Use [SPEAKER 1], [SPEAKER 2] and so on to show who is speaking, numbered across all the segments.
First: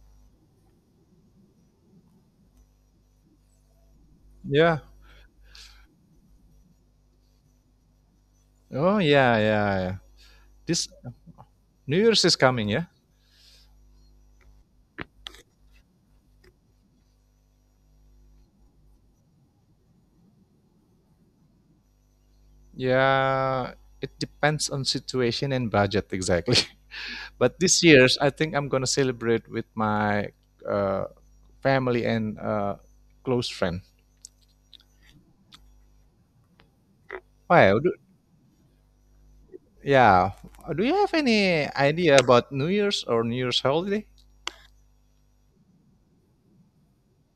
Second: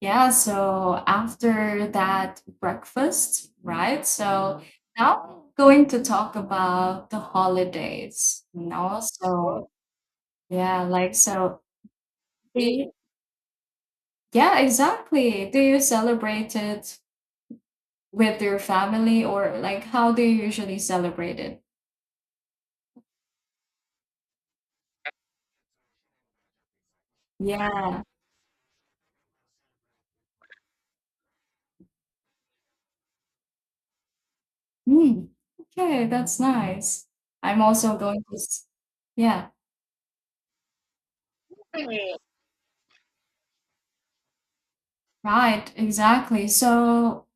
[SPEAKER 1] Yeah, so after that breakfast, right? So
[SPEAKER 2] Yeah.
[SPEAKER 1] now I'm going to talk about the holidays, you
[SPEAKER 2] Oh,
[SPEAKER 1] know?
[SPEAKER 2] yeah,
[SPEAKER 1] So
[SPEAKER 2] yeah, yeah.
[SPEAKER 1] yeah,
[SPEAKER 2] This
[SPEAKER 1] like so
[SPEAKER 2] New Year's is
[SPEAKER 1] do
[SPEAKER 2] coming, yeah?
[SPEAKER 1] you- yeah, exactly. Do you celebrate it with your family or like how do you usually celebrate it?
[SPEAKER 2] Yeah, it depends on situation and budget exactly. But this
[SPEAKER 1] Yeah.
[SPEAKER 2] year's, I think I'm gonna celebrate with my uh, family and close friend.
[SPEAKER 1] Mm, okay, that's nice. I'm
[SPEAKER 2] Why? Do,
[SPEAKER 1] also going to s- yeah,
[SPEAKER 2] yeah. Do you have any idea about New Year's or New Year's holiday?
[SPEAKER 1] right, exactly. So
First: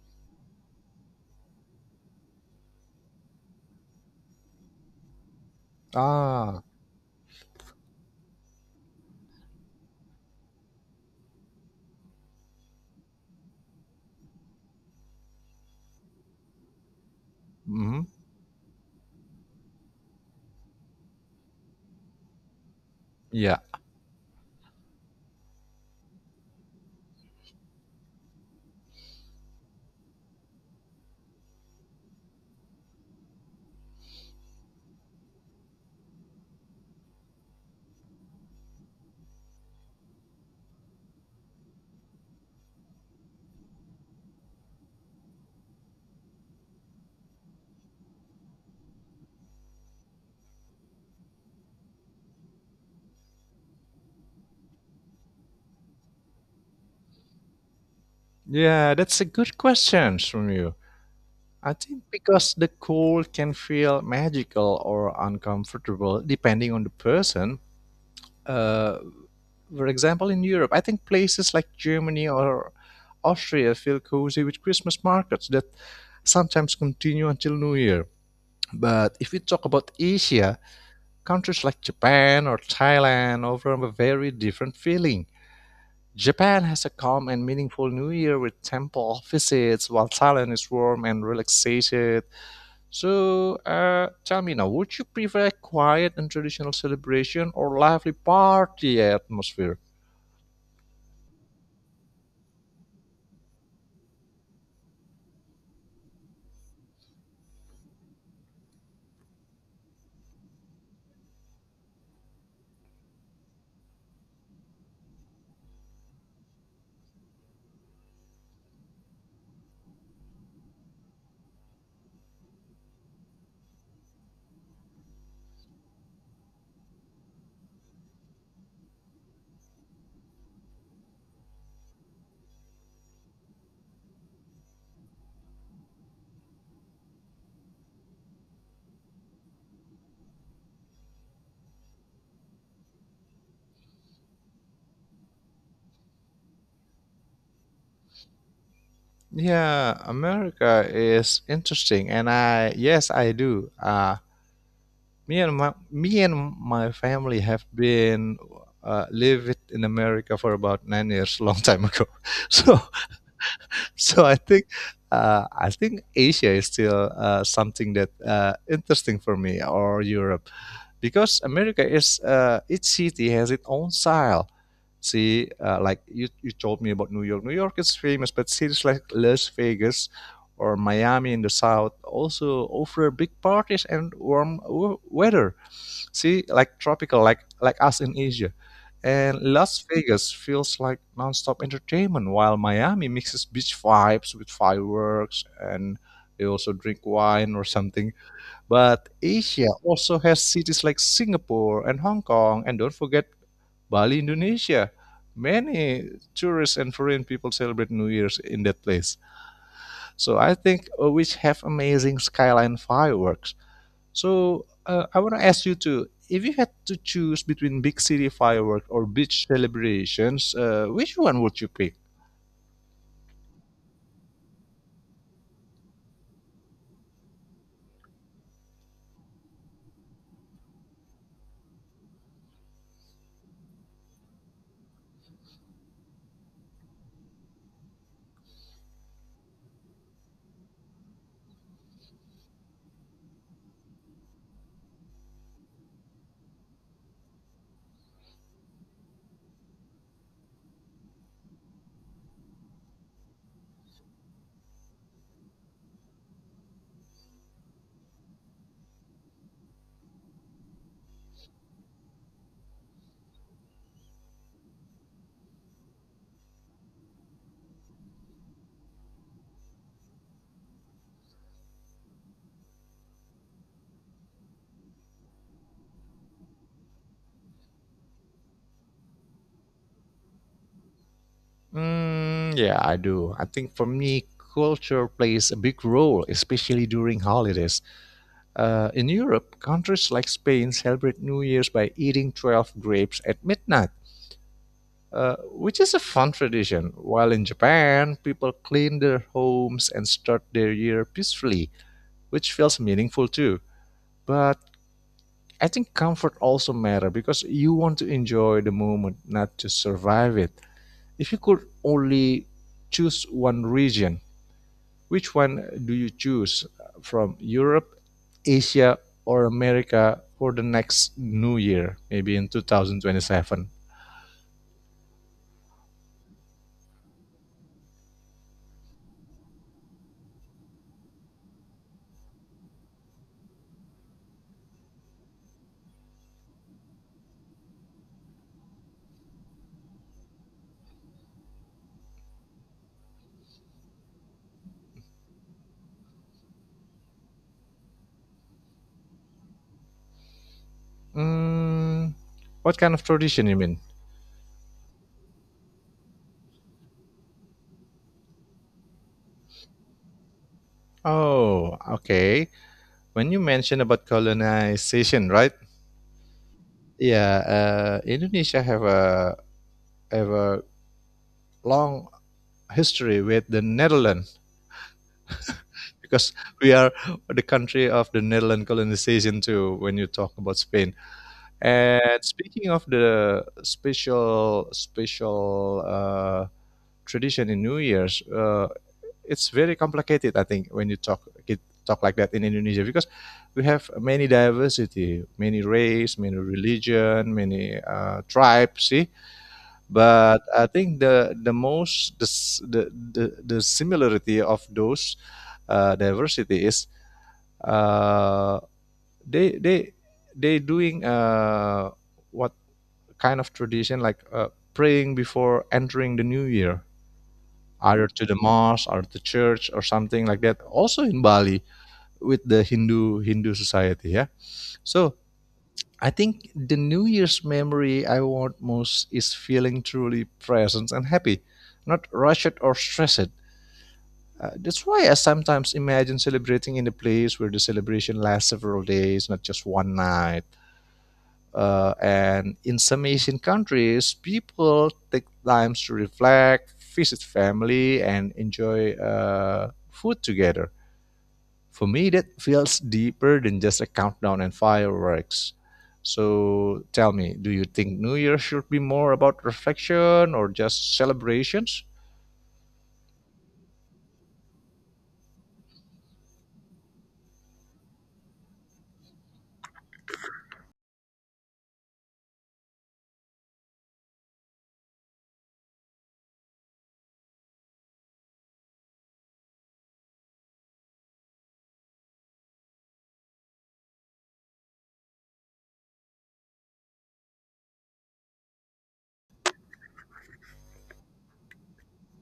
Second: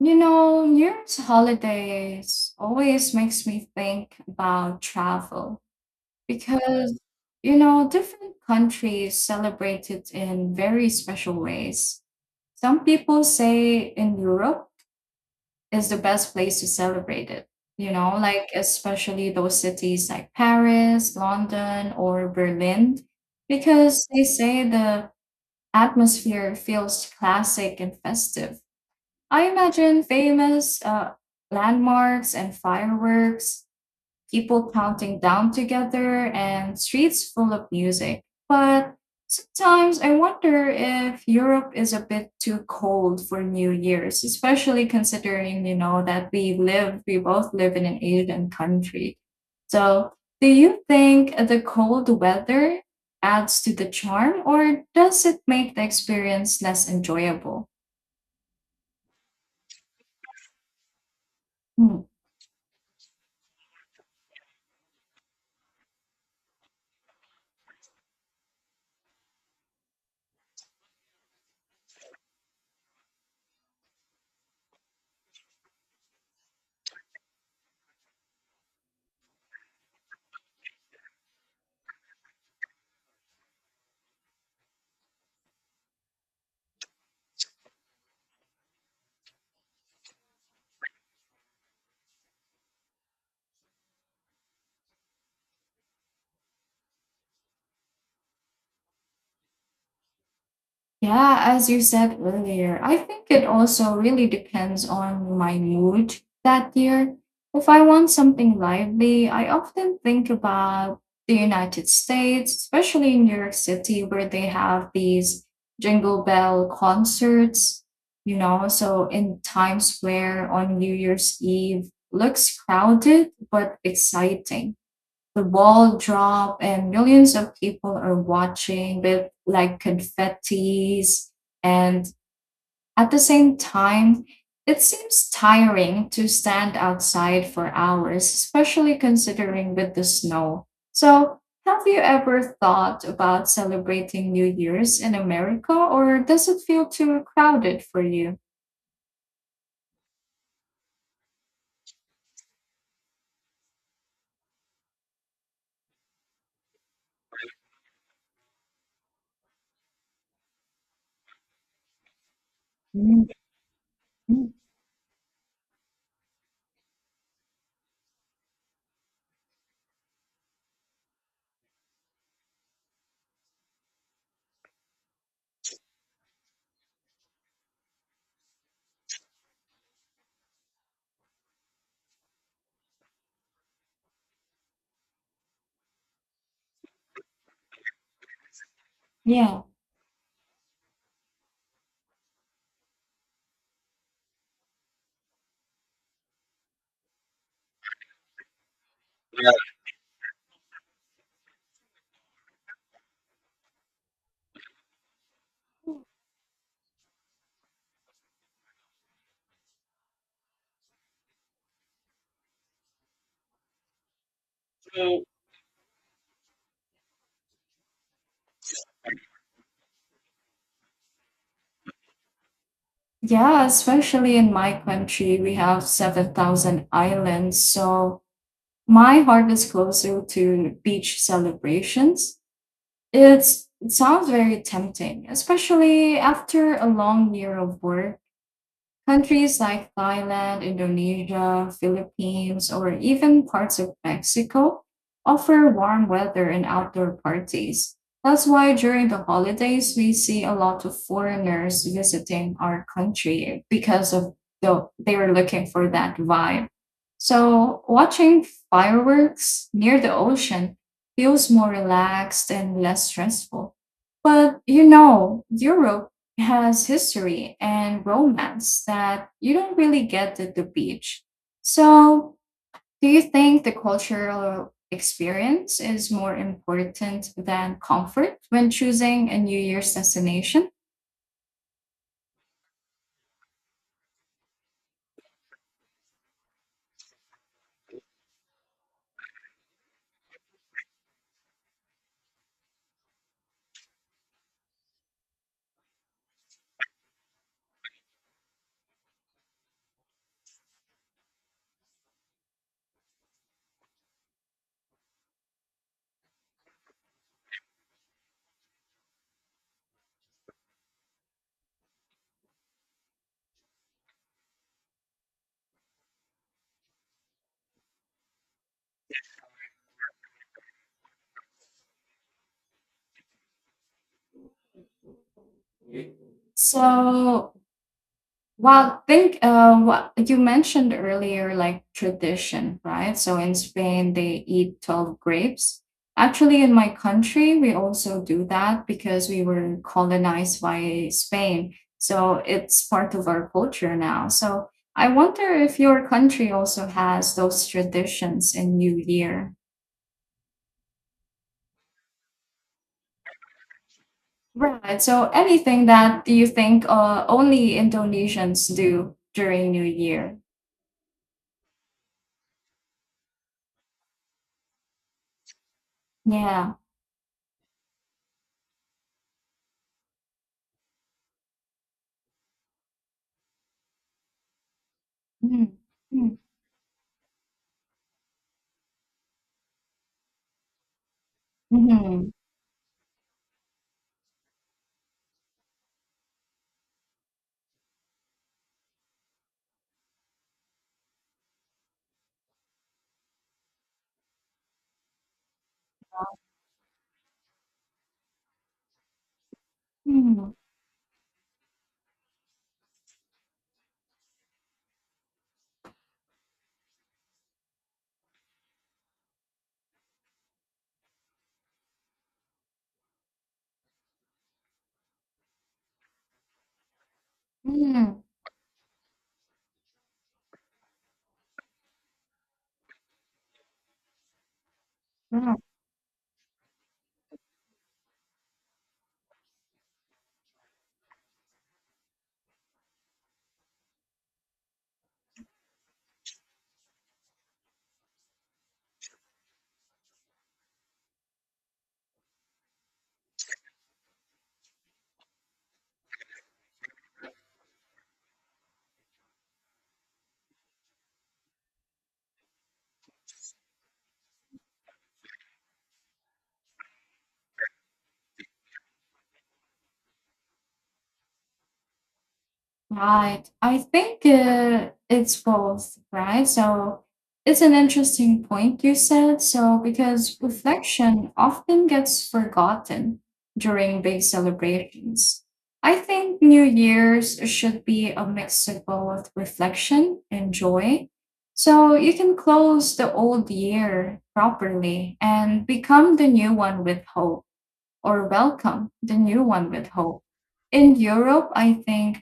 [SPEAKER 1] you know, New Year's holidays always makes me think about travel
[SPEAKER 2] Ah.
[SPEAKER 1] because, you know, different countries celebrate it in very special ways. Some people say in Europe is the best place to celebrate it, you
[SPEAKER 2] Hmm.
[SPEAKER 1] know, like especially those cities like Paris, London, or Berlin,
[SPEAKER 2] Yeah.
[SPEAKER 1] because they say the atmosphere feels classic and festive. I imagine famous landmarks and fireworks, people counting down together, and streets full of music. But sometimes I wonder if Europe is a bit too cold for New Year's, especially considering, you know, that we both live in an Asian country. So, do you think the cold weather adds to the charm, or does it make the experience less enjoyable?
[SPEAKER 2] Yeah, that's a good question from you. I
[SPEAKER 1] Hmm.
[SPEAKER 2] think because the cold can feel magical or uncomfortable depending on the person. Uh, for example, in Europe, I think places like Germany or Austria feel cozy with Christmas markets that sometimes continue until New Year. But if we talk about Asia, countries like Japan or Thailand offer a very different feeling. Japan has a calm and meaningful New Year with temple visits, while Thailand is warm and relaxation, so, tell me now, would you prefer a quiet and traditional celebration or lively party atmosphere?
[SPEAKER 1] Yeah, as you said earlier, I think it also really depends on my mood that year. If I want something lively, I often think about the United States, especially in New York City, where they have these Jingle Bell concerts, you know, so in Times Square on New Year's Eve looks crowded but exciting, the ball drop and millions of people are watching with like confettis, and at the same time it seems tiring to stand outside for hours especially considering with the snow. So have you ever thought about celebrating New Year's in America, or does it feel too crowded for you?
[SPEAKER 2] Yeah, America is interesting, and I yes, I do. Me and my family have been lived in America for about 9 years, long time ago. So
[SPEAKER 1] Mhm.
[SPEAKER 2] so I think Asia is still something that interesting for me, or Europe, because America is, each city has its own style. See, like you told me about New York. New York is famous, but cities like Las Vegas or Miami in the south also offer big parties and warm weather. See, like tropical, like us in Asia. And
[SPEAKER 1] Yeah.
[SPEAKER 2] Las Vegas feels like nonstop entertainment, while Miami mixes beach vibes with fireworks, and they also drink wine or something. But
[SPEAKER 1] Yeah.
[SPEAKER 2] Asia also has cities like Singapore and Hong Kong, and don't forget Bali, Indonesia. Many tourists and foreign people celebrate New Year's in that place. So I think, which have amazing skyline fireworks. So, I
[SPEAKER 1] So
[SPEAKER 2] want to ask you too, if you had to choose between big city fireworks or beach celebrations, which one would you pick?
[SPEAKER 1] yeah, especially in my country, we have 7,000 islands. So my heart is closer to beach celebrations. It sounds very tempting, especially after a long year of work. Countries like Thailand, Indonesia, Philippines, or even parts of Mexico offer warm weather and outdoor parties. That's why during the holidays, we see a lot of foreigners visiting our country because of they were looking for that vibe. So watching fireworks near the ocean feels more relaxed and less stressful. But you know, Europe has history and romance that you don't really get at the beach. So, do you think the cultural experience is more important than comfort when choosing a New Year's destination?
[SPEAKER 2] Mm, yeah, I do. I think for me, culture plays a big role, especially during holidays. In Europe, countries like Spain celebrate New Year's by eating 12 grapes at midnight, which is a fun tradition. While in Japan, people clean their homes and start their year peacefully, which feels meaningful too. But I think comfort also matter because you want to enjoy the moment, not to survive it. If you could only choose one region, which one do you choose from Europe, Asia, or America for the next new year, maybe in 2027?
[SPEAKER 1] So, well, think what you mentioned earlier, like tradition, right? So in Spain, they eat 12 grapes. Actually, in my country, we also do that because we were colonized by Spain. So it's part of our culture now. So I wonder if your country also has those traditions in New Year.
[SPEAKER 2] Mm, what kind of tradition you mean?
[SPEAKER 1] Right. So anything that you think only Indonesians do during New Year.
[SPEAKER 2] Oh, okay. When you mention about colonization, right?
[SPEAKER 1] Yeah.
[SPEAKER 2] Yeah, Indonesia have a long history with the Netherlands
[SPEAKER 1] Mm-hmm.
[SPEAKER 2] because
[SPEAKER 1] Mm-hmm.
[SPEAKER 2] we are the country of the Netherlands colonization too. When you talk about Spain, and
[SPEAKER 1] Mm-hmm.
[SPEAKER 2] speaking of the special tradition in New Year's, it's very complicated, I think, when you talk like that in Indonesia because we have many diversity, many race, many religion, many tribes, see. But
[SPEAKER 1] Mm.
[SPEAKER 2] I think the similarity of those diversity is uh, they they they doing what kind of tradition like praying before entering the new year, either
[SPEAKER 1] Mm.
[SPEAKER 2] to the mosque or to church or something like that. Also in Bali with the Hindu society, yeah. So
[SPEAKER 1] Mm.
[SPEAKER 2] I think the New Year's memory I want most is feeling truly present and happy, not rushed or stressed. That's why I sometimes imagine celebrating in a place where the celebration lasts several days, not just one night. And in some Asian countries, people take time to reflect, visit family, and enjoy food together. For me, that feels deeper than just a countdown and fireworks. So tell me, do you think New Year should be more about reflection or just celebrations?
[SPEAKER 1] Right, I think it's both, right? So it's an interesting point you said. So, because reflection often gets forgotten during big celebrations. I think New Year's should be a mix of both reflection and joy. So you can close the old year properly and become the new one with hope. Or welcome the new one with hope. In Europe, I think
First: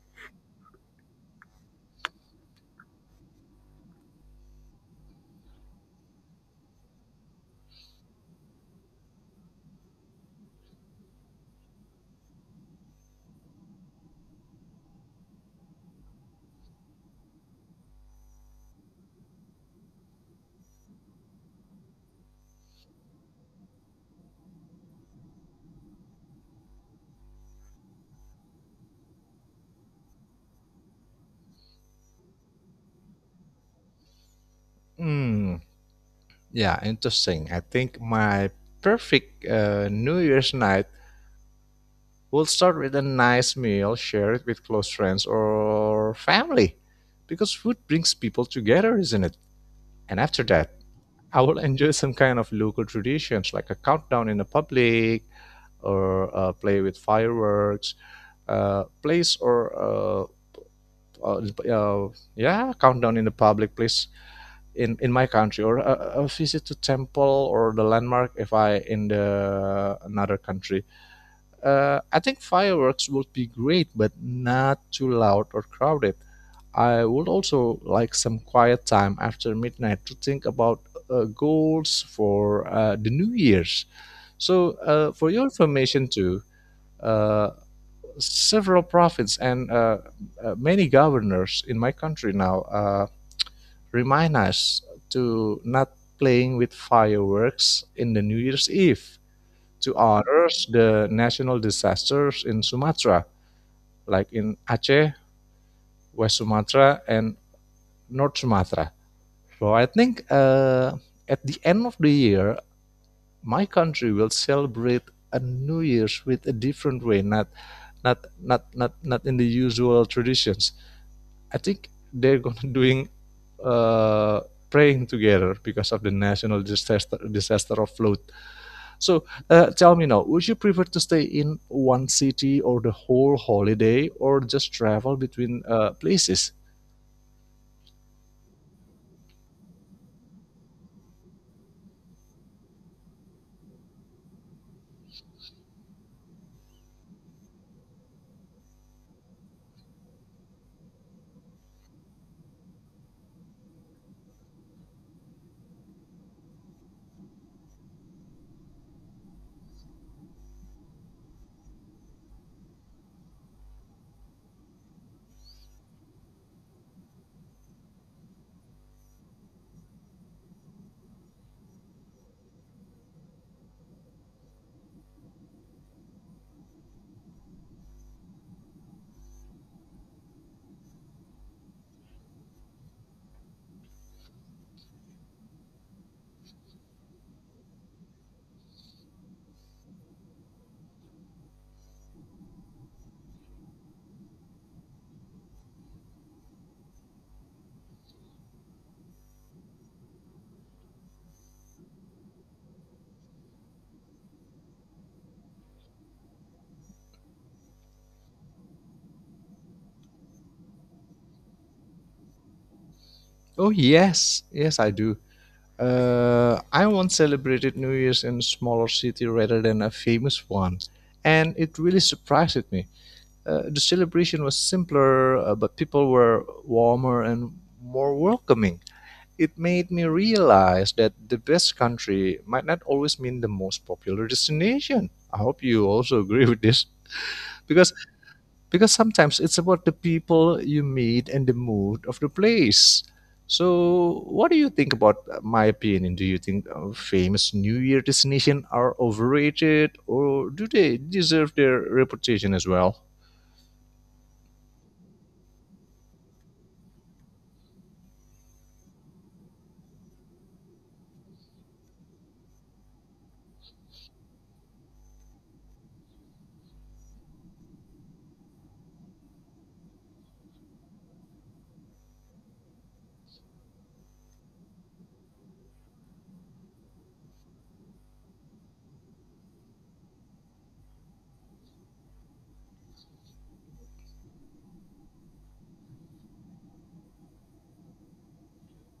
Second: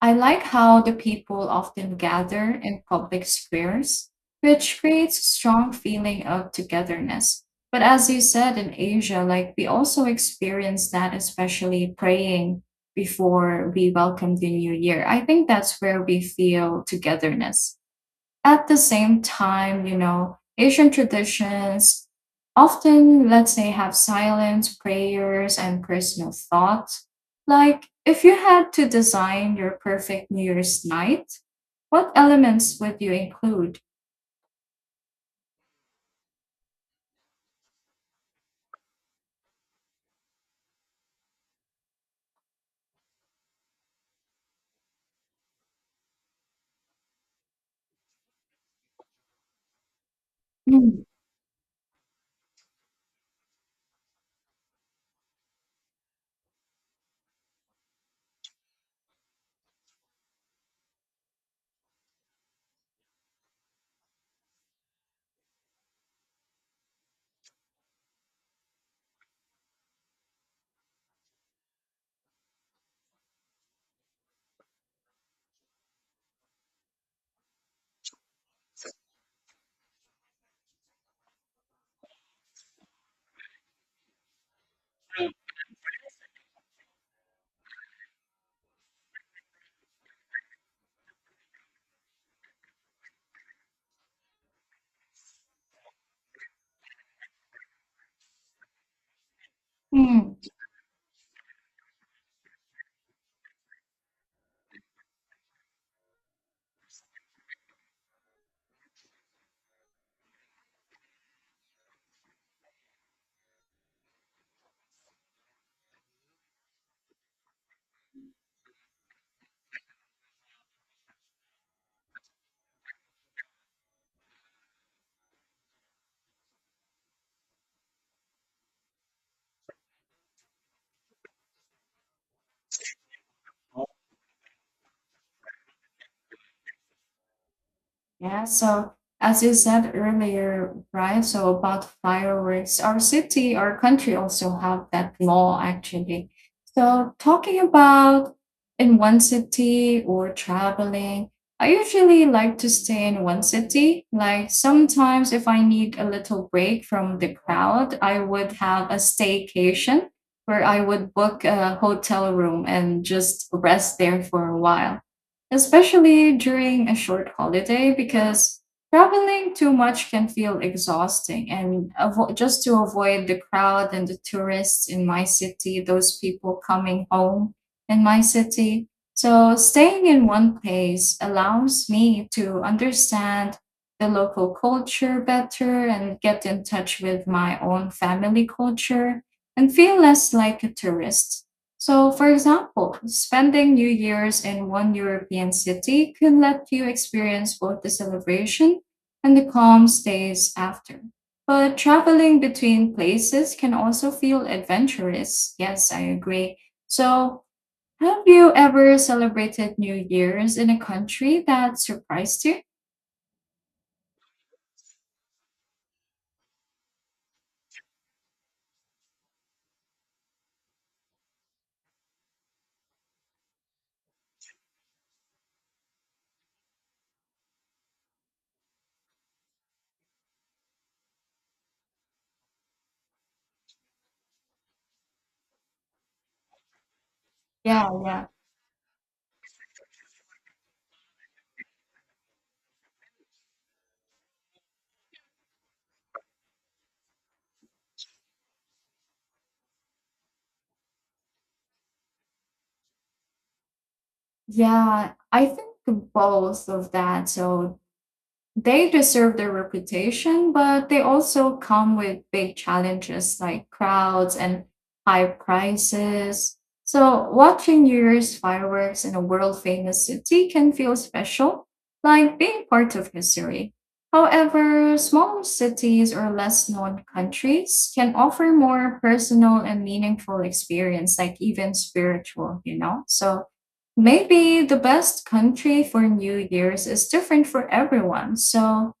[SPEAKER 1] I like how the people often gather in public squares, which creates a strong feeling of togetherness. But as you said in Asia, like we also experience that, especially praying before we welcome the new year. I think that's where we feel togetherness at the same time. You know, Asian traditions often, let's say, have silent prayers and personal thoughts. Like, if you had to design your perfect New Year's night, what elements would you include?
[SPEAKER 2] Hmm, yeah, interesting. I think my perfect New Year's night We'll start with a nice meal, share it with close friends or family, because food brings people together, isn't it? And after that,
[SPEAKER 1] Mm.
[SPEAKER 2] I will enjoy some kind of local traditions like a countdown in the public, or play with fireworks, place or uh, uh, yeah, countdown in the public place in my country, or a visit to temple or the landmark if I in the another country. I think fireworks would be great, but not too loud or crowded. I would also like some quiet time after midnight to think about goals for the New Year's. So, for your information, too, uh, several prophets and many governors in my country now remind us to not playing with fireworks in the New Year's Eve to
[SPEAKER 1] Mm.
[SPEAKER 2] honor the national disasters in Sumatra like in Aceh, West Sumatra, and North Sumatra. So I think, at the end of the year, my country will celebrate a New Year's with a different way, not in the usual traditions. I think they're gonna doing uh, praying together because of the national disaster of flood. So, tell me now, would you prefer to stay in one city or the whole holiday, or just travel between places?
[SPEAKER 1] Yeah, so as you said earlier, right? So about fireworks, our country also have that law actually. So talking about in one city or traveling, I usually like to stay in one city. Like sometimes if I need a little break from the crowd, I would have a staycation where I would book a hotel room and just rest there for a while, especially during a short holiday because traveling too much can feel exhausting and just to avoid the crowd and the tourists in my city, those people coming home in my city. So staying in one place allows me to understand the local culture better and get in touch with my own family culture and feel less like a tourist. So, for example, spending New Year's in one European city can let you experience both the celebration and the calm stays after. But traveling between places can also feel adventurous. Yes, I agree. So, have you ever celebrated New Year's in a country that surprised you?
[SPEAKER 2] Oh, yes, yes, I do. I once celebrated New Year's in a smaller city rather than a famous one, and it really surprised me. The celebration was simpler, but people were warmer and more welcoming. It made me realize that the best country might not always mean the most popular destination. I hope you also agree with this
[SPEAKER 1] Yeah,
[SPEAKER 2] because
[SPEAKER 1] yeah.
[SPEAKER 2] sometimes it's about the people you meet and the mood of the place. So, what do you think about my opinion? Do you think famous New Year destinations are overrated, or do they deserve their reputation as well?
[SPEAKER 1] Yeah, I think both of that. So they deserve their reputation, but they also come with big challenges like crowds and high prices. So, watching New Year's fireworks in a world famous city can feel special, like being part of history. However, smaller cities or less known countries can offer more personal and meaningful experience, like even spiritual, you know? So, maybe the best country for New Year's is different for everyone. So,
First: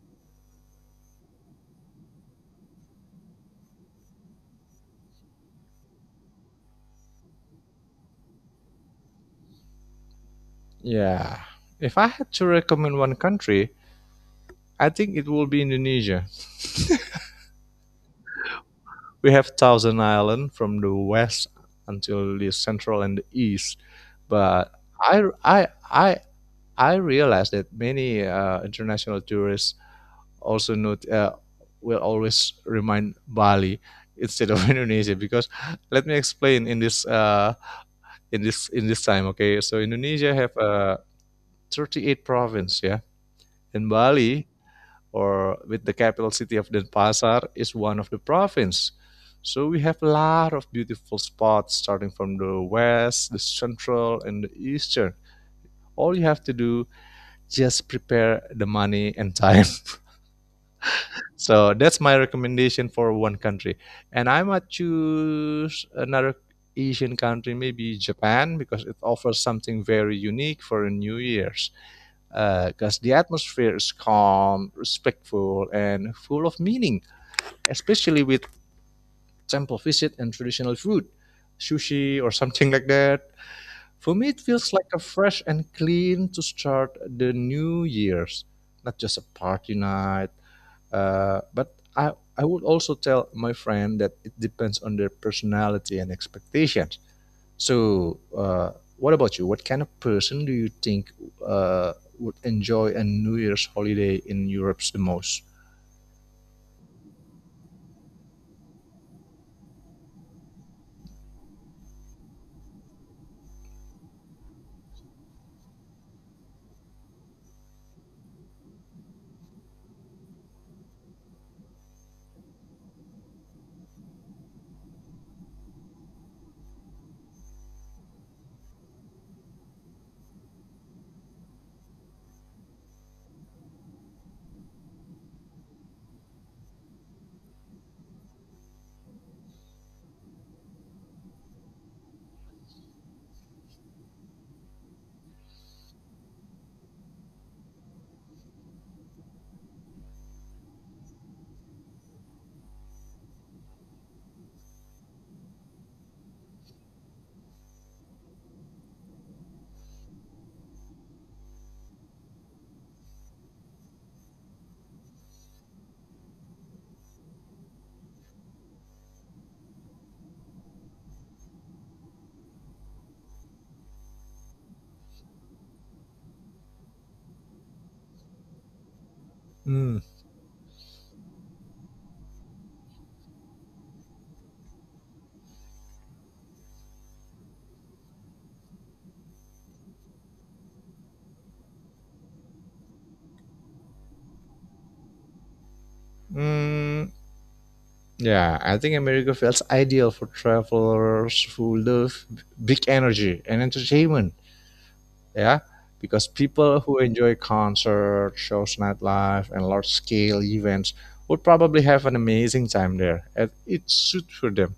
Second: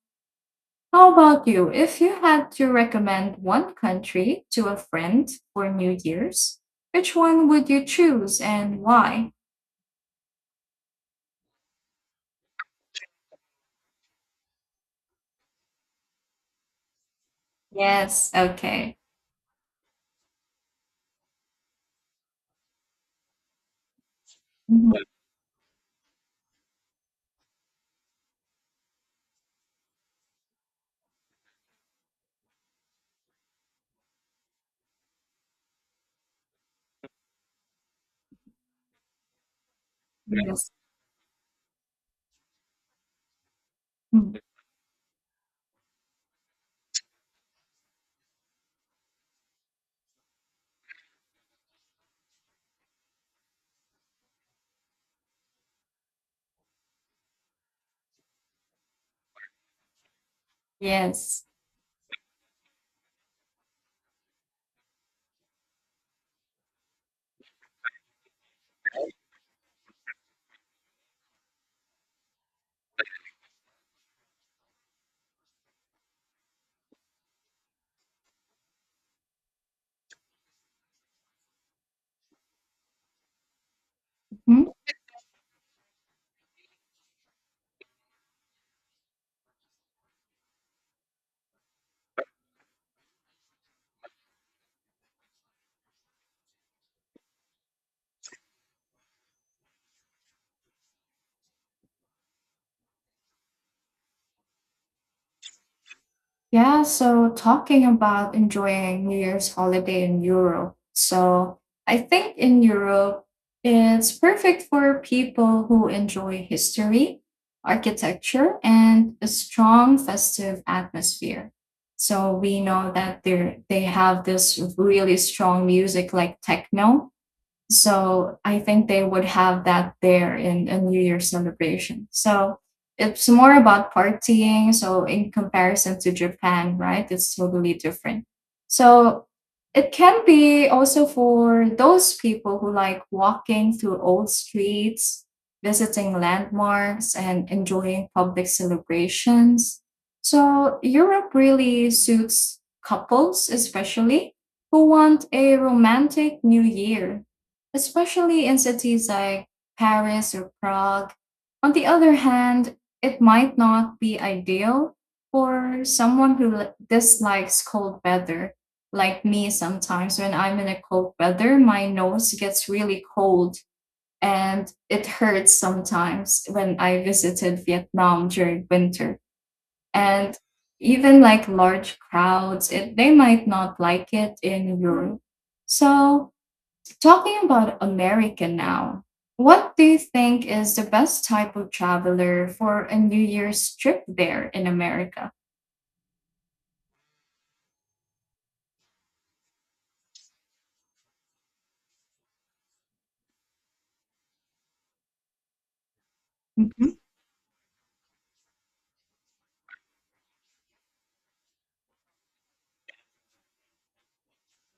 [SPEAKER 1] how about you? If you had to recommend one country to a friend for New Year's, which one would you choose and why?
[SPEAKER 2] Yeah, if I had to recommend one country, I think it will be Indonesia.
[SPEAKER 1] Yes, okay.
[SPEAKER 2] We have Thousand Island from the west until the central and the east, but
[SPEAKER 1] Mhm.
[SPEAKER 2] I I I I realized that many international tourists also note, will always remind Bali instead of Indonesia because let me explain in this in this time. Okay, so Indonesia have
[SPEAKER 1] Yes.
[SPEAKER 2] 38 province, yeah, and
[SPEAKER 1] Mm.
[SPEAKER 2] Bali or with the capital city of Denpasar is one of the province. So we have a lot of beautiful spots starting from the west, the central, and the eastern. All you have to do just prepare the money and time.
[SPEAKER 1] Yes.
[SPEAKER 2] So that's my recommendation for one country. And I might choose another Asian country, maybe Japan, because it offers something very unique for New Year's. Because the atmosphere is calm, respectful, and full of meaning, especially with temple visit and traditional food, sushi or something like that. For me, it
[SPEAKER 1] Mm-hmm.
[SPEAKER 2] feels like a fresh and clean to start the New Year's, not just a party night. But I would also tell my friend that it depends on their personality and expectations. So, what about you? What kind of person do you think uh, would enjoy a New Year's holiday in Europe the most?
[SPEAKER 1] Yeah, so talking about enjoying New Year's holiday in Europe. So I think in Europe, it's perfect for people who enjoy history, architecture, and a strong festive atmosphere. So we know that they have this really strong music like techno, so I think they would have that there in a New Year celebration. So it's more about partying. So in comparison to Japan, right? It's totally different. So it can be also for those people who like walking through old streets, visiting landmarks, and enjoying public celebrations. So Europe really suits couples, especially who want a romantic new year, especially in cities like Paris or Prague. On the other hand, it might not be ideal for someone who dislikes cold weather, like me sometimes. When I'm in a cold weather, my nose gets really cold and it hurts sometimes when I visited Vietnam during winter.
[SPEAKER 2] Hmm.
[SPEAKER 1] And even like large crowds, they might not like it in Europe. So talking about America now, what do you think is the best type of traveler for a New Year's trip there in America?
[SPEAKER 2] Mm, yeah, I think America feels ideal for travelers who love big energy and entertainment. Yeah, because people
[SPEAKER 1] Mhm.
[SPEAKER 2] who enjoy concerts, shows, nightlife, and large scale events would probably have an amazing time there, and it suits for them.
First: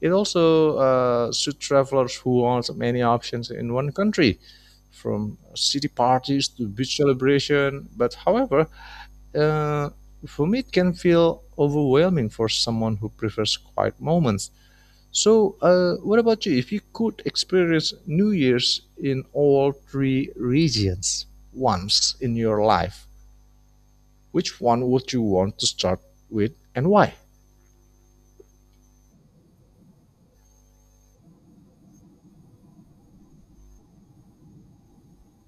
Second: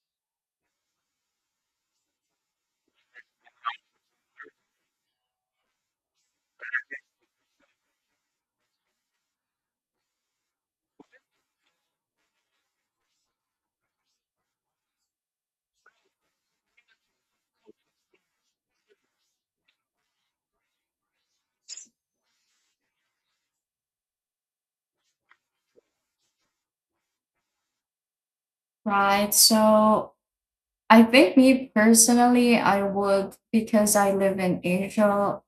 [SPEAKER 2] It also suits travelers who want many options in one country, from city parties to beach celebration. But however, uh, for me it can feel overwhelming for someone who prefers quiet moments. So, what about you? If you could experience New Year's in all three regions once in your life, which one would you want to start with and why?
[SPEAKER 1] Right. So I think me personally, I would because I live in Asia,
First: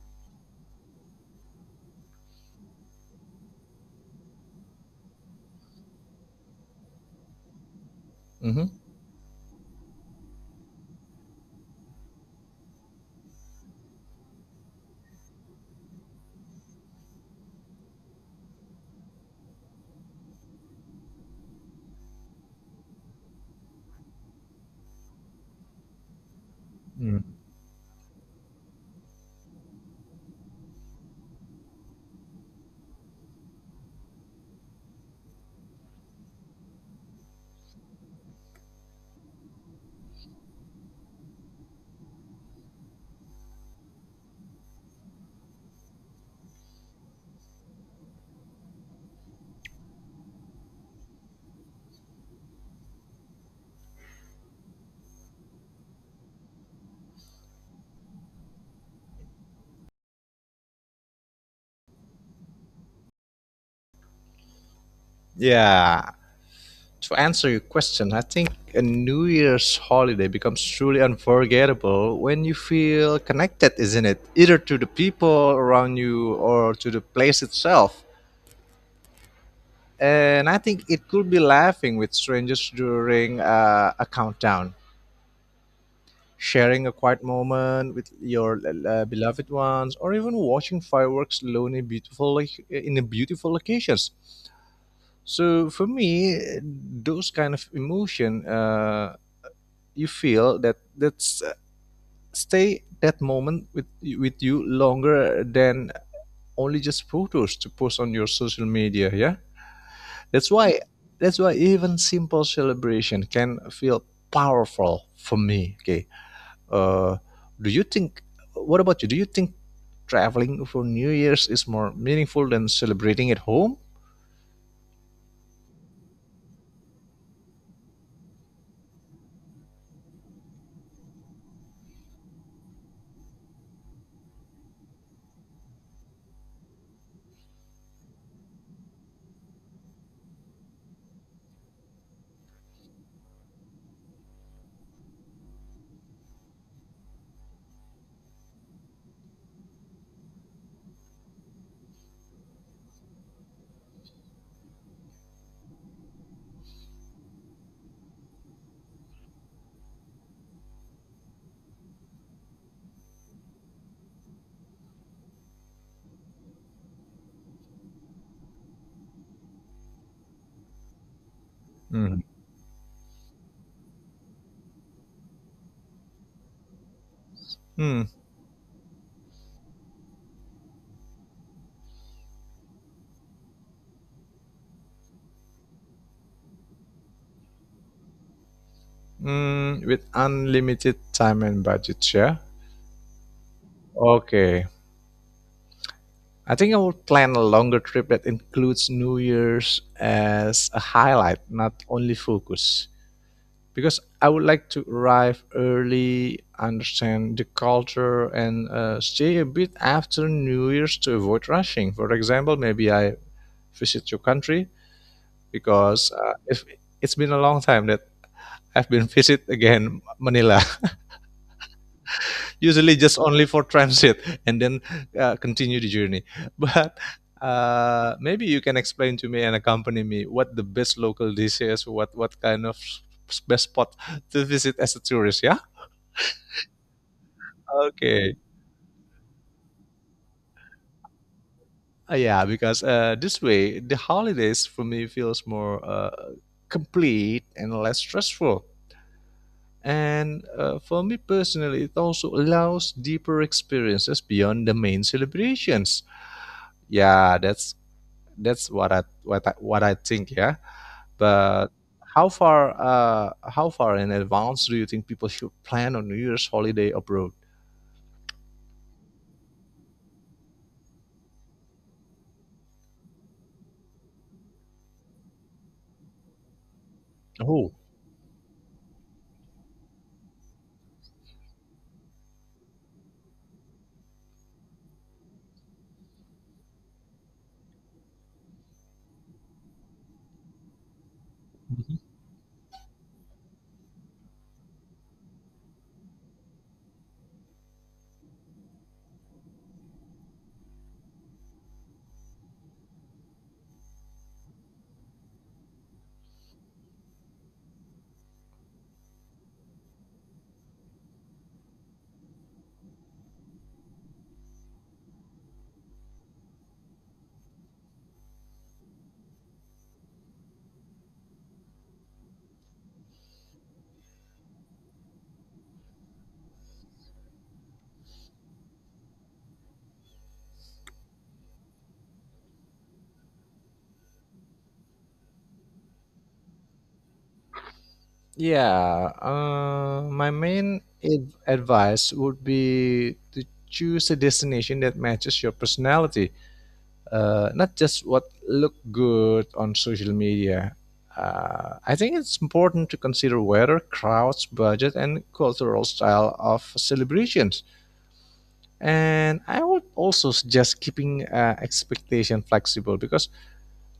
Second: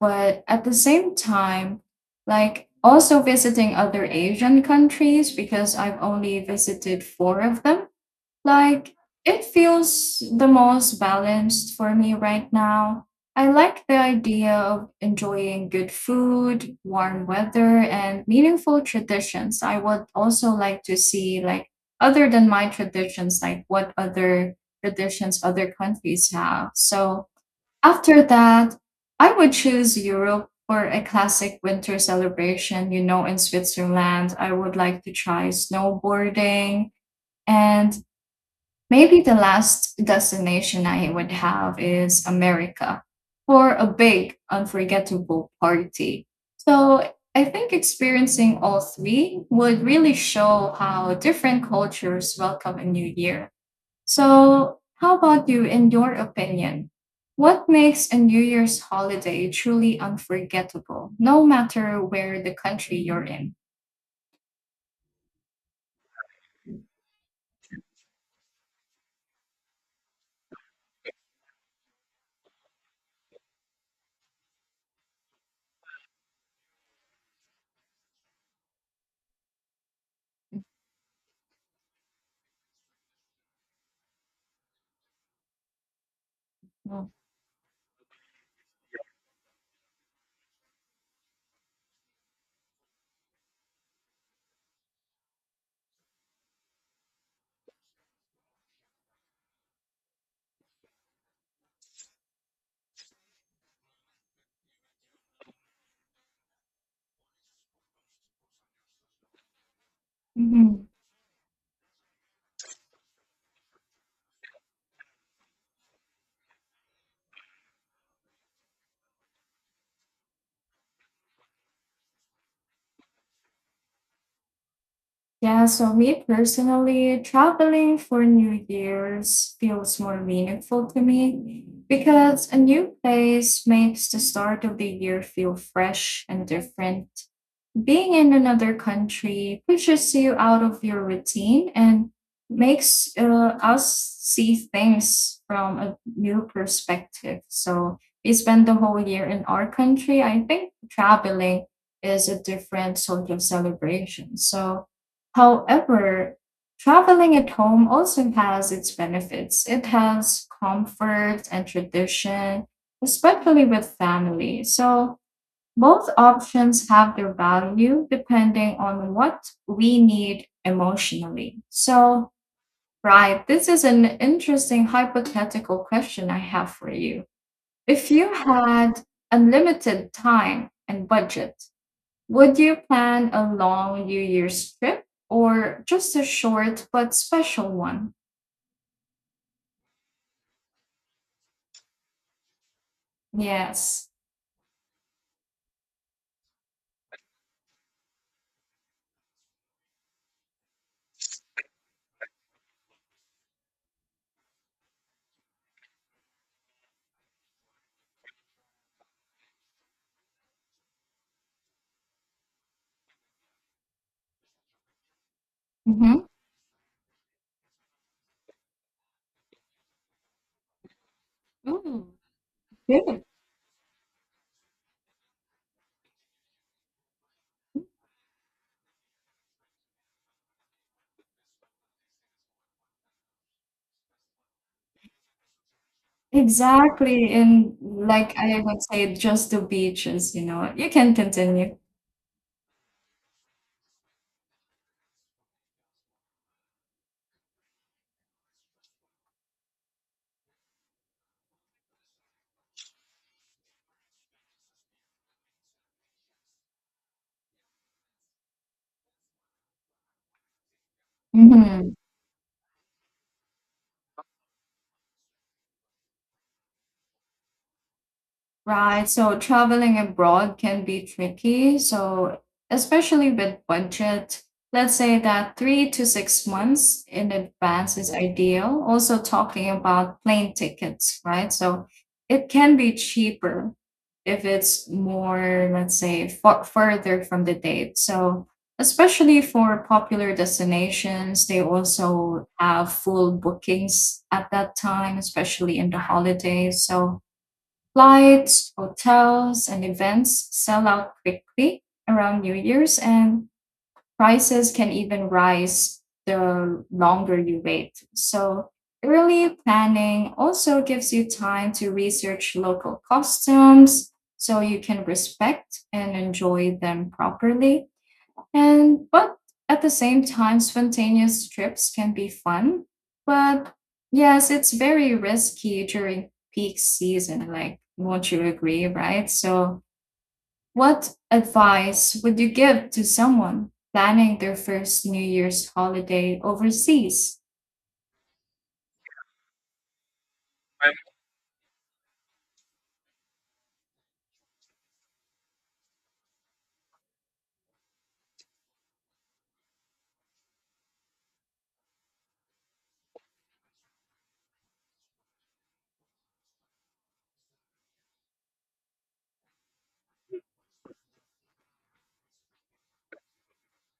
[SPEAKER 1] but at the same time, like also visiting other Asian countries because I've only visited four of them. Like, it feels the most balanced for me right now. I like the idea of enjoying good food, warm weather, and meaningful traditions. I would also like to see, like, other than my traditions, like what other traditions other countries have. So,
[SPEAKER 2] Mm-hmm.
[SPEAKER 1] after that, I would choose Europe for a classic winter celebration. You know, in Switzerland, I would like to try snowboarding, and maybe the last destination I would have is America for a big, unforgettable party. So I think experiencing all three would really show how different cultures welcome a new year. So, how about you, in your opinion? What makes a New Year's holiday truly unforgettable, no matter where the country you're in?
[SPEAKER 2] Yeah, to answer your question, I think a New Year's holiday becomes truly unforgettable when you feel connected, isn't it? Either to the people around you or to the place itself. And I think it could be laughing with strangers during a countdown, sharing a quiet moment with your beloved ones, or even watching fireworks lonely, in the beautiful locations. So for me, those kind of emotion. You feel that that's stay that moment with you longer than only just photos to post on your social media, yeah. that's why
[SPEAKER 1] Mhm.
[SPEAKER 2] that's why even simple celebration can feel powerful for me. Okay, uh do you think, what about you, do you think traveling for new year's is more meaningful than celebrating at home?
[SPEAKER 1] Yeah, so me personally, traveling for New Year's feels more meaningful to me because a new place makes the start of the year feel fresh and different. Being in another country pushes you out of your routine and makes us see things from a new perspective. So we spend the whole year in our country. I think traveling is a different sort of celebration. So, however, traveling at home also has its benefits. It has comfort and tradition, especially with family. So both options have their value depending on what we need emotionally.
[SPEAKER 2] Hmm.
[SPEAKER 1] So, right, this is an interesting hypothetical question I have for you.
[SPEAKER 2] Hmm.
[SPEAKER 1] If you had unlimited time and budget, would you plan a long New Year's trip or just a short but special one?
[SPEAKER 2] Hmm. With unlimited time and budget, yeah,
[SPEAKER 1] Yes.
[SPEAKER 2] okay. I think I would plan a longer trip that includes New Year's as a highlight, not only focus. Because I would like to arrive early, understand the culture, and stay a bit after New Year's to avoid rushing. For example, maybe I visit your country because
[SPEAKER 1] Mm-hmm.
[SPEAKER 2] if it's been a long time that I've been visit again Manila.
[SPEAKER 1] Ooh.
[SPEAKER 2] Usually just
[SPEAKER 1] Good.
[SPEAKER 2] only for transit and then continue the journey but maybe you can explain to me and accompany me what the best local dish is, what kind of best spot to visit as a tourist, yeah.
[SPEAKER 1] Exactly. And
[SPEAKER 2] Okay.
[SPEAKER 1] like I would say, just the beaches, you know, you can continue.
[SPEAKER 2] Yeah, because this way the holidays for me feels more complete and less stressful, and for me personally it also allows deeper experiences beyond the main celebrations. Yeah, that's what I think. Yeah, but
[SPEAKER 1] Mhm.
[SPEAKER 2] how far in advance do you think people should plan on New Year's holiday abroad?
[SPEAKER 1] Right. So traveling abroad can be tricky. So, especially with budget, let's say that 3 to 6 months in
[SPEAKER 2] Oh.
[SPEAKER 1] advance is ideal. Also, talking about plane tickets, right? So, it can be cheaper if it's more, let's say, further from the date. So, especially for popular destinations, they
[SPEAKER 2] Mhm.
[SPEAKER 1] also have full bookings at that time, especially in the holidays. So, flights, hotels, and events sell out quickly around New Year's, and prices can even rise the longer you wait. So, early planning also gives you time to research local customs so you can respect and enjoy them properly. And but at the same time, spontaneous trips can be fun. But yes, it's very risky during peak season, like won't you agree, right? So what advice would you give to someone planning their first New Year's holiday overseas?
[SPEAKER 2] Yeah. My main
[SPEAKER 1] I.
[SPEAKER 2] advice would be to choose a destination that matches your personality, not just what look good on social media. I think it's important to consider weather, crowds, budget, and cultural style of celebrations. And I would also suggest keeping expectation flexible because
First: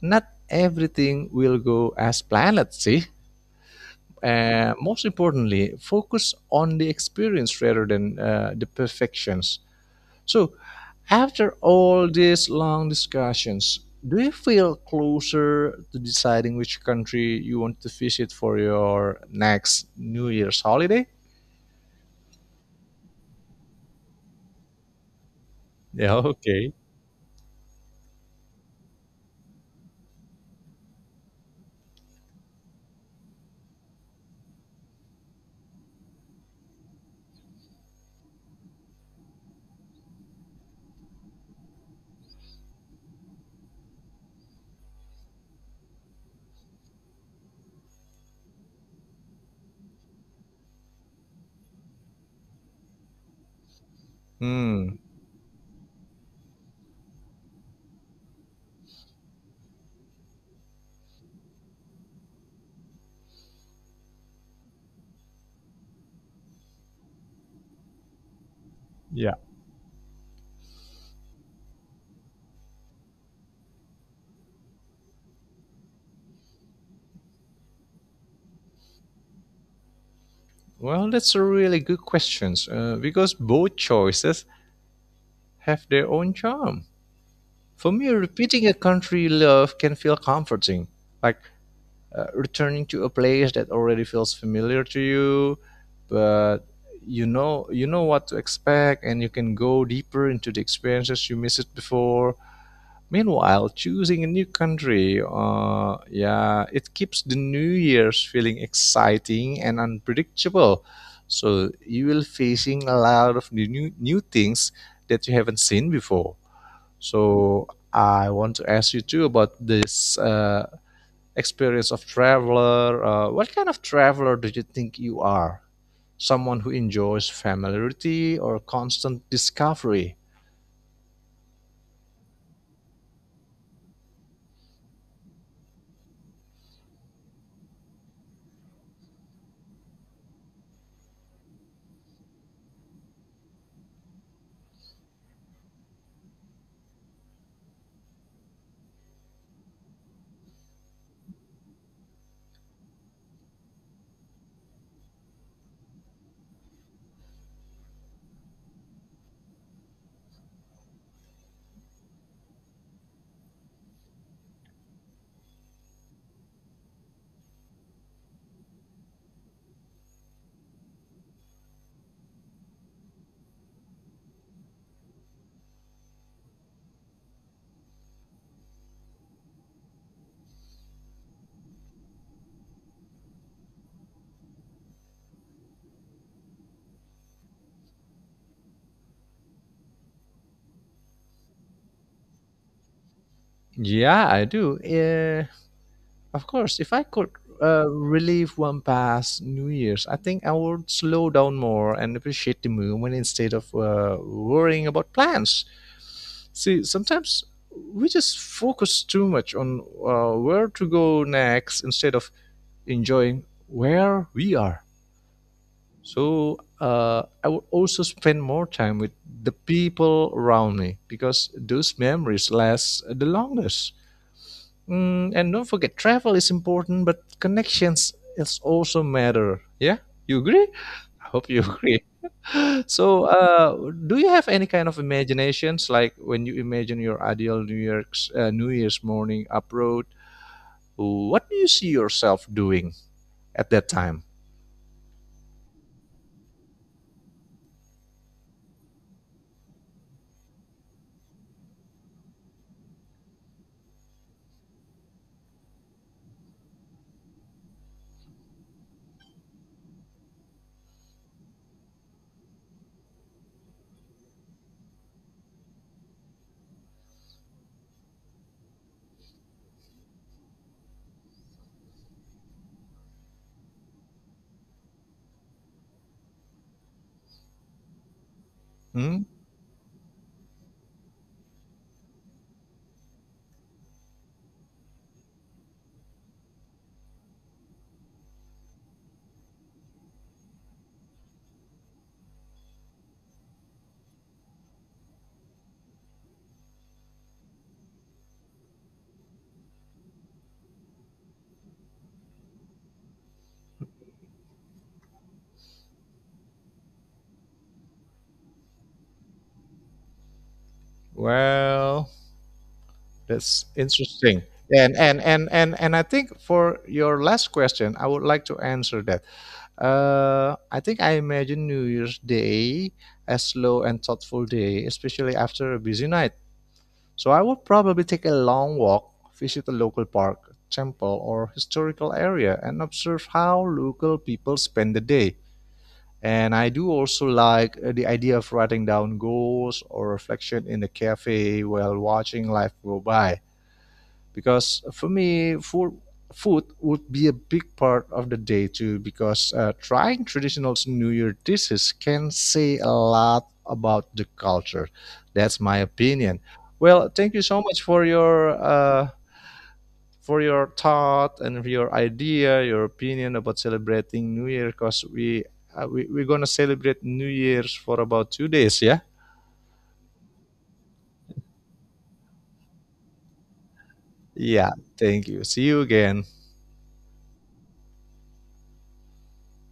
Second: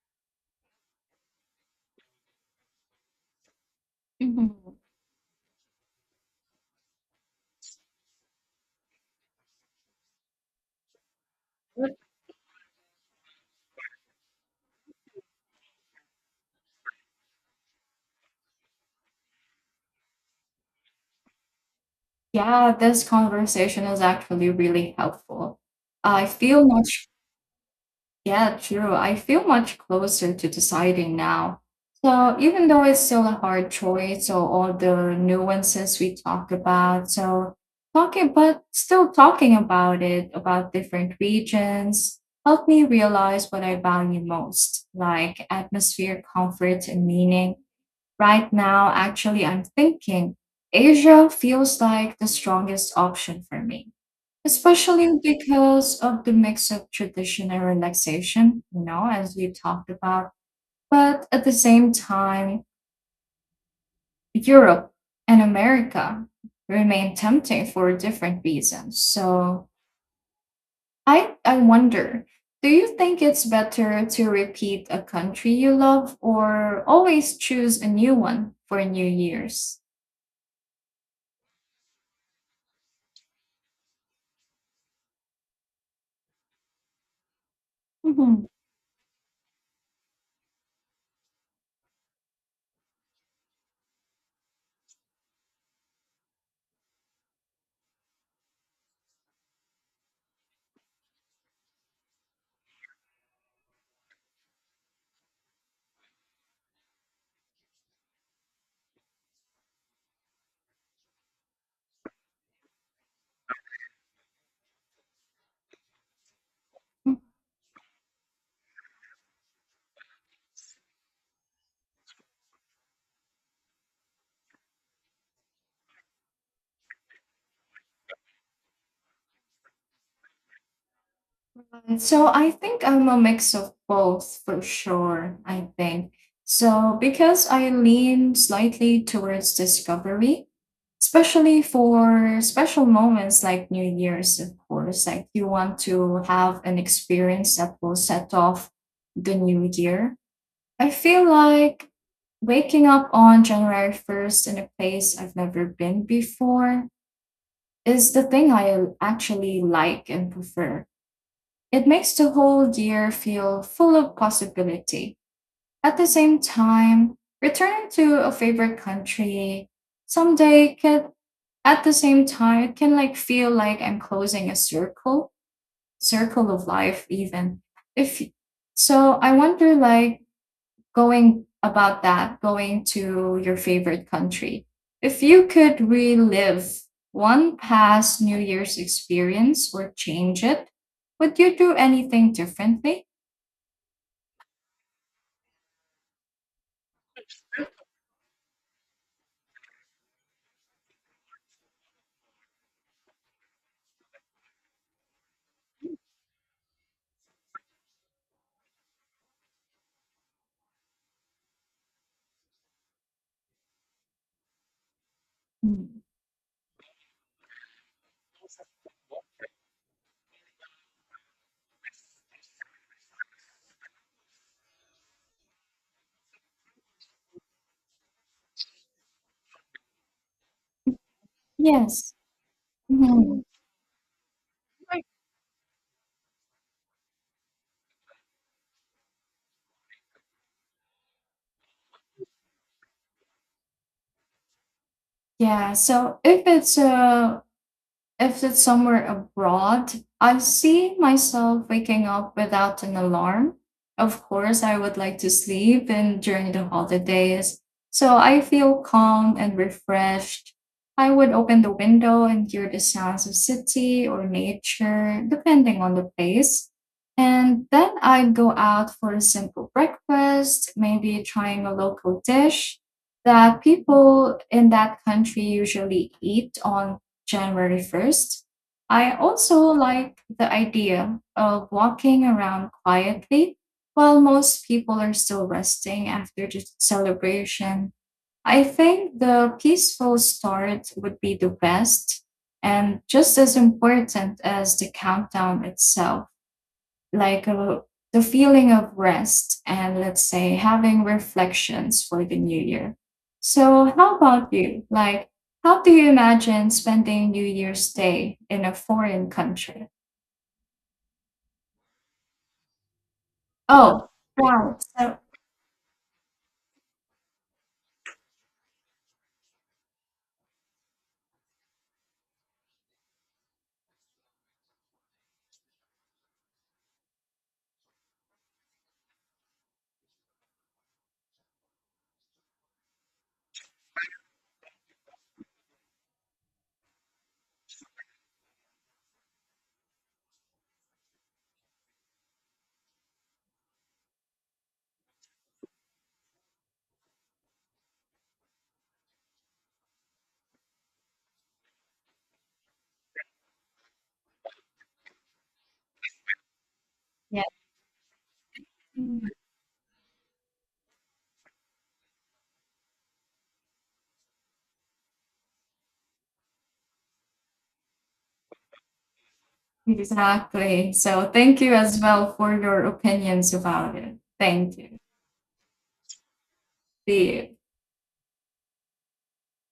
[SPEAKER 2] not everything will go as planned. See, and
[SPEAKER 1] Mhm.
[SPEAKER 2] most importantly, focus on the experience rather than the perfections. So, after all these long discussions, do you feel closer to deciding which country you want to visit for your next New Year's holiday?
[SPEAKER 1] Yeah, this conversation is actually really helpful. I feel much, yeah, true. I feel much closer to deciding now. So even though it's still a hard choice, so all the nuances we talked about, so talking, but still talking about it, about different regions, helped me realize what I value most, like atmosphere, comfort, and meaning. Right now, actually, I'm thinking Asia feels like the strongest option for me.
[SPEAKER 2] Hmm.
[SPEAKER 1] Especially because of the mix of tradition and relaxation, you know, as we talked about. But at the same time, Europe and America remain tempting for different reasons.
[SPEAKER 2] Yeah.
[SPEAKER 1] So I wonder, do you think it's better to repeat a country you love or always choose a new one for New Year's?
[SPEAKER 2] Well, that's a really good question because both choices have their own charm. For me,
[SPEAKER 1] Mhm.
[SPEAKER 2] repeating a country you love can feel comforting, like returning to a place that already feels familiar to you, but you know what to expect and you can go deeper into the experiences you missed before. Meanwhile, choosing a new country, yeah, it keeps the new year's feeling exciting and unpredictable, so you will facing a lot of new things that you haven't seen before. So I want to ask you too about this, experience of traveler. What kind of traveler do you think you are? Someone who enjoys familiarity or constant discovery?
[SPEAKER 1] And so I think I'm a mix of both for sure, I think. So because I lean slightly towards discovery, especially for special moments like New Year's, of course, like you want to have an experience that will set off the new year. I feel like waking up on January 1st in a place I've never been before is the thing I actually like and prefer. It makes the whole year feel full of possibility. At the same time, returning to a favorite country someday can, at the same time it can like feel like I'm closing a circle, circle of life even. If so I wonder like going about that, going to your favorite country. If you could relive one past New Year's experience or change it, would you do anything differently?
[SPEAKER 2] Yeah, I do. Eh, of course, if I could relive one past New Year's, I think I would slow down more and appreciate the moment instead of worrying about plans. See, sometimes we just focus too much on where to go next instead of enjoying where we are.
[SPEAKER 1] Mm.
[SPEAKER 2] So I would also spend more time with the people around me because those memories last the longest. Mm, and don't forget, travel is important, but connections is also matter. Yeah, you agree? I hope you agree.
[SPEAKER 1] Yes.
[SPEAKER 2] So,
[SPEAKER 1] Mhm.
[SPEAKER 2] do you have any kind of imaginations, like when you imagine your ideal New York's New Year's morning abroad? What do you see yourself doing at that time?
[SPEAKER 1] Yeah. So if it's somewhere abroad, I see myself waking up without an alarm. Of course, I would like to sleep and during the holidays. So I feel calm and refreshed. I would open the window and hear the sounds of city or nature, depending on the place. And then I'd go out for a simple breakfast, maybe trying a local dish that people in that country usually eat on January 1st. I
[SPEAKER 2] Hmm.
[SPEAKER 1] also like the idea of walking around quietly while most people are still resting after the celebration. I think the peaceful start would be the best and just as important as the countdown itself, like a, the feeling of rest and let's say having reflections for the new year. So, how about you? Like, how do you imagine spending New Year's Day in a foreign country?
[SPEAKER 2] Well, that's
[SPEAKER 1] Oh,
[SPEAKER 2] interesting.
[SPEAKER 1] wow.
[SPEAKER 2] And
[SPEAKER 1] So,
[SPEAKER 2] and and and and I think for your last question, I would like to answer that. I think I imagine New Year's Day as slow and thoughtful day, especially after a busy night. So I would probably take a long walk, visit a local park, temple, or historical area, and observe how local people spend the day. And I do also like the idea of writing down goals or reflection in the cafe while watching life go by. Because for me, food would be a big part of the day too, because trying traditional New Year dishes can say a lot about the culture. That's my opinion. Well, thank you
[SPEAKER 1] yeah,
[SPEAKER 2] so much for your thought and your idea, your opinion about celebrating New Year because we, we're gonna celebrate New Year's for about 2 days, yeah.
[SPEAKER 1] exactly. So, thank you as well for your opinions about it.
[SPEAKER 2] Yeah,
[SPEAKER 1] Thank you.
[SPEAKER 2] thank you. See you again.
[SPEAKER 1] See you.